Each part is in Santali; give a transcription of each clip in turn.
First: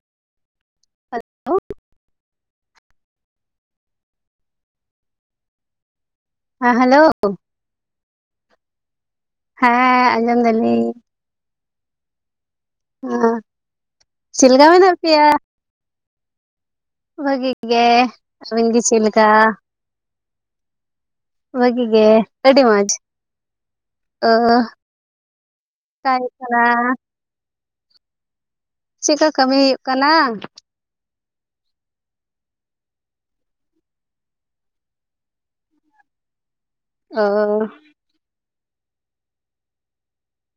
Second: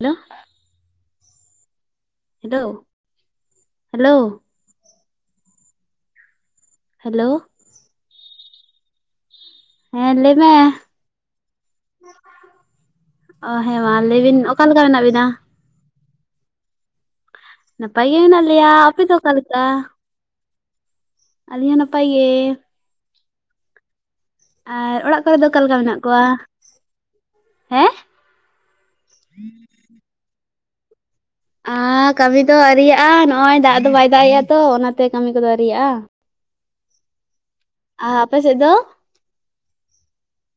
ᱦᱮᱞᱳ ᱦᱮᱞᱳ ᱦᱮᱞᱳ ᱦᱮᱞᱳ ᱦᱮᱸ ᱦᱮᱞᱳ ᱦᱮᱸ ᱞᱟᱹᱭ ᱟᱸᱡᱚᱢ ᱢᱮ ᱫᱟᱞᱤᱧ᱾ ᱚ ᱦᱮᱸᱢᱟ ᱞᱟᱹᱭ ᱵᱤᱱ ᱪᱮᱫ ᱞᱮᱠᱟ ᱚᱠᱟᱞᱮᱠᱟ ᱢᱮᱱᱟᱜ ᱵᱤᱱᱟ᱾ ᱯᱮᱭᱟ ᱱᱟᱯᱟᱭ ᱜᱮ ᱢᱮᱱᱟᱜ ᱟᱹᱵᱤᱱ ᱞᱮᱭᱟ ᱜᱮ ᱪᱮᱫ ᱟᱯᱮ ᱫᱚ ᱞᱮᱠᱟ ᱚᱠᱟᱞᱮᱠᱟ᱾ ᱵᱟᱹᱜᱤ ᱜᱮ ᱟᱹᱰᱤ ᱢᱚᱡᱽ ᱟᱨ ᱚᱲᱟᱜ ᱠᱚᱨᱮ ᱫᱚ ᱚᱠᱟ ᱞᱮᱠᱟ ᱢᱮᱱᱟᱜ ᱛᱟᱭ ᱠᱚᱣᱟ ᱠᱟᱱᱟ ᱦᱮᱸ᱾ ᱪᱮᱫᱠᱟ ᱠᱟᱹᱢᱤ ᱦᱩᱭᱩᱜ ᱠᱟᱱᱟ? ᱟᱨ ᱠᱟᱹᱢᱤ ᱫᱚ ᱟᱹᱨᱤᱭᱟᱜᱼᱟ ᱱᱚᱜ-ᱚᱭ ᱫᱟᱜ ᱫᱚ ᱵᱟᱭ ᱫᱟᱜ ᱮ-ᱟ ᱛᱚ ᱚᱱᱟᱛᱮ ᱠᱟᱹᱢᱤ ᱠᱚᱫᱚ ᱟᱹᱨᱤᱭᱟᱜ-ᱟ᱾ ᱚᱻ ᱟᱻ ᱟᱯᱟᱥᱮ ᱫᱚ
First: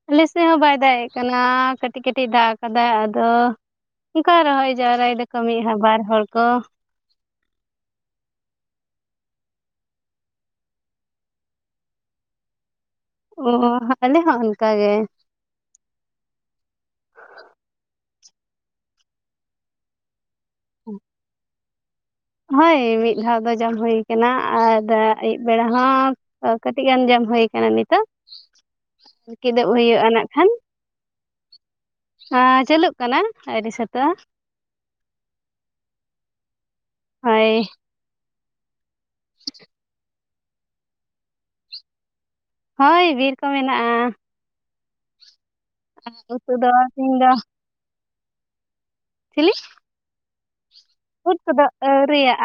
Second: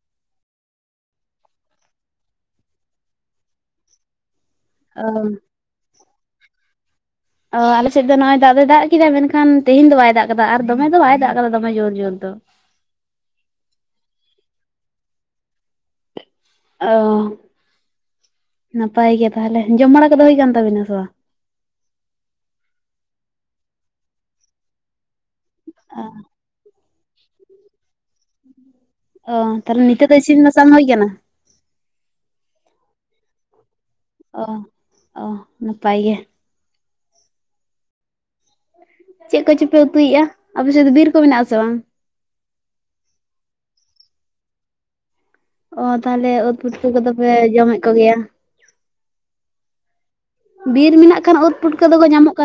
ᱟᱞᱮᱥᱮ ᱦᱚᱸ ᱵᱟᱭ ᱫᱟᱜ ᱮᱜ ᱠᱟᱱᱟ, ᱠᱟᱹᱴᱤᱡ ᱠᱟᱹᱴᱤᱡ ᱫᱟᱜ ᱟᱠᱟᱫᱫᱟ ᱟᱫᱚ, ᱚᱱᱠᱟᱟᱭ ᱨᱚᱦᱚᱭ ᱚ ᱡᱟᱣᱨᱟᱭ ᱫᱚᱠᱚ ᱢᱤᱫᱦᱟ ᱵᱟᱨ ᱦᱚᱲ ᱠᱚ, ᱚ ᱟᱞᱮᱥᱮᱫ ᱫᱚ ᱱᱚᱜᱼᱚᱭ ᱫᱟᱜ ᱫᱚᱭ ᱫᱟᱜ ᱠᱮᱫᱟ ᱢᱮᱱᱠᱷᱟᱱ, ᱛᱮᱦᱮᱧ ᱫᱚ ᱵᱟᱭ ᱫᱟᱜ ᱠᱟᱫᱟ ᱟᱨ ᱫᱚᱢᱮ ᱫᱚ ᱵᱟᱭ ᱫᱟᱜ ᱠᱟᱫᱟ ᱫᱚᱢᱮ ᱡᱩᱨ ᱡᱩᱨ ᱫᱚ ᱚ ᱟᱞᱮ ᱦᱚᱸ ᱚᱱᱠᱟ ᱜᱮ᱾ ᱚ ᱱᱟᱯᱟᱭ ᱜᱮ ᱛᱟᱦᱚᱞᱮ ᱡᱚᱢ ᱵᱟᱲᱟ ᱠᱚᱫᱚ ᱦᱩᱭ ᱠᱟᱱ ᱛᱟᱵᱤᱱᱟ ᱥᱮ ᱵᱟᱝ ᱦᱳᱭ ᱢᱤᱫ ᱫᱷᱟᱣ ᱫᱚ ᱡᱚᱢ ᱦᱩ ᱟᱠᱟᱱᱟ ᱟᱨ ᱟᱹᱭᱩᱵ ᱵᱮᱲᱟ ᱦᱚᱸ, ᱠᱟᱹᱴᱤᱡ ᱟᱹᱰᱤ ᱟᱸᱡᱚᱢ ᱦᱩᱭᱩ ᱠᱟᱱᱟ ᱱᱤᱛᱚᱜ, ᱚ ᱠᱤᱫᱵ ᱛᱟᱦᱚᱞᱮ ᱦᱩᱭᱩᱜᱼᱟ ᱱᱤᱛᱚᱜ ᱫᱚ ᱱᱟᱜ ᱤᱥᱤᱱ ᱠᱷᱟᱱ᱾ ᱵᱟᱥᱟᱝ ᱦᱩᱭ ᱠᱟᱱᱟᱟᱱᱟ᱾ ᱩ ᱪᱟᱹᱞᱩᱜ ᱠᱟᱱᱟ ᱟᱹᱰᱤ ᱥᱟᱛ ᱚ ᱚ ᱱᱟᱯᱟᱭ ᱜᱮ ᱾ ᱦᱚᱭ ᱪᱮᱫ ᱠᱚᱪᱚᱯᱮ ᱩᱛᱩᱭᱮᱫᱼᱟ, ᱟᱯᱮ ᱥᱮᱫ ᱫᱚ ᱵᱤᱨ ᱠᱚ ᱢᱮᱱᱟᱜ ᱟᱥᱮ ᱵᱟᱝ? ᱦᱳᱭ ᱵᱤᱨ ᱠᱚ ᱢᱮᱱᱟᱜᱼᱟ᱾ ᱚ ᱛᱟᱦᱞᱮ ᱩᱫ ᱫᱚ ᱩᱛᱩ ᱠᱚᱫᱚ ᱛᱤᱦᱤᱧ ᱯᱮ ᱫᱚ ᱡᱚᱢᱮᱫ ᱠᱚᱜᱮᱭᱟ᱾ ᱪᱮᱞᱤ? ᱵᱤᱨ ᱢᱮᱱᱟᱜᱼᱼ ᱩᱫ ᱠᱚᱫᱚ ᱟᱣᱨᱟᱜᱼᱟ,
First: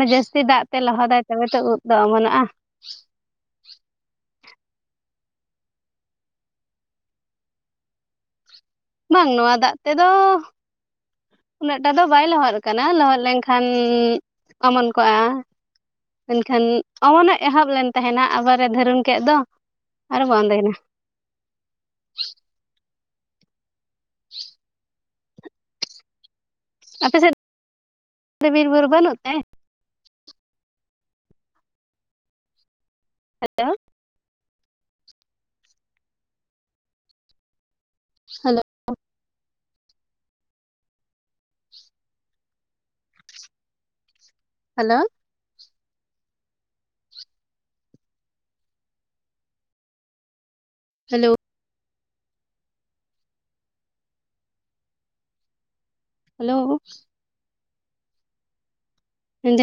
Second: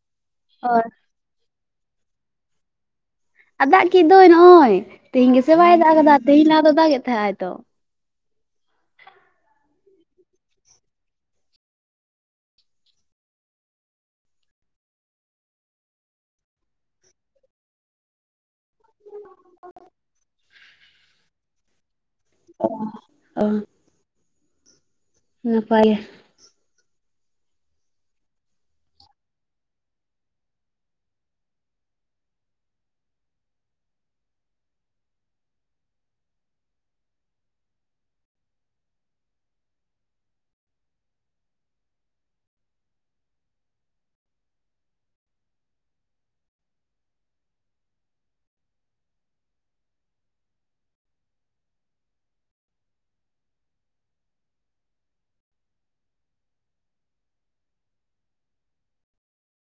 ᱟᱨ ᱡᱟᱹᱥᱛᱤ ᱫᱟᱜ ᱚ ᱛᱮ ᱞᱟᱦᱚ ᱫᱟᱭ᱾ ᱛᱚᱵᱮ ᱛᱚ ᱩᱵ ᱫᱚ ᱚᱢᱚᱱᱚᱜᱼᱟ᱾ ᱟᱫᱚ ᱫᱟᱜ ᱠᱮᱫ ᱫᱚᱭ ᱱᱚᱜᱼᱚᱭ, ᱛᱮᱦᱮᱧ ᱜᱮᱥᱮ ᱵᱟᱭ ᱫᱟᱜ ᱠᱟᱫᱟ ᱛᱮᱦᱮᱧ ᱞᱟᱦᱟ ᱫᱚ ᱫᱟᱜ ᱮ ᱮᱫ ᱛᱟᱦᱮᱸᱜ ᱛᱚ᱾ ᱵᱟᱝ ᱱᱚᱣᱟ ᱫᱟᱜ ᱛᱮᱫᱚᱼᱼ ᱩᱱᱟᱹᱜ ᱴᱟ ᱫᱚ ᱵᱟᱭ ᱞᱚᱦᱚᱫ ᱠᱟᱱᱟ, ᱞᱚᱦᱚᱫ ᱞᱮᱱᱠᱷᱟᱱ ᱚᱢᱚᱱ ᱠᱚᱜᱼᱟ᱾ ᱢᱮᱱᱠᱷᱟᱱ ᱚᱢᱚᱱᱚᱜ ᱮᱦᱚᱵ ᱞᱮᱱ ᱛᱟᱦᱮᱱᱟ ᱟᱵᱟᱨᱮ ᱫᱷᱟᱹᱨᱚᱢ ᱠᱮᱫ ᱫᱚ, ᱟᱨ ᱵᱚᱱᱫᱚᱭᱱᱟ᱾ ᱚᱼ ᱚᱼ [unintelligible] ᱱᱟᱯᱟᱭᱟᱼᱼ ᱟᱯᱮ ᱥᱮᱫ [unintelligible] ᱵᱤᱨᱵᱩᱨᱩ ᱵᱟᱹᱱᱩᱜ ᱛᱮ? ᱦᱮᱞᱳ᱾ Hello hello hello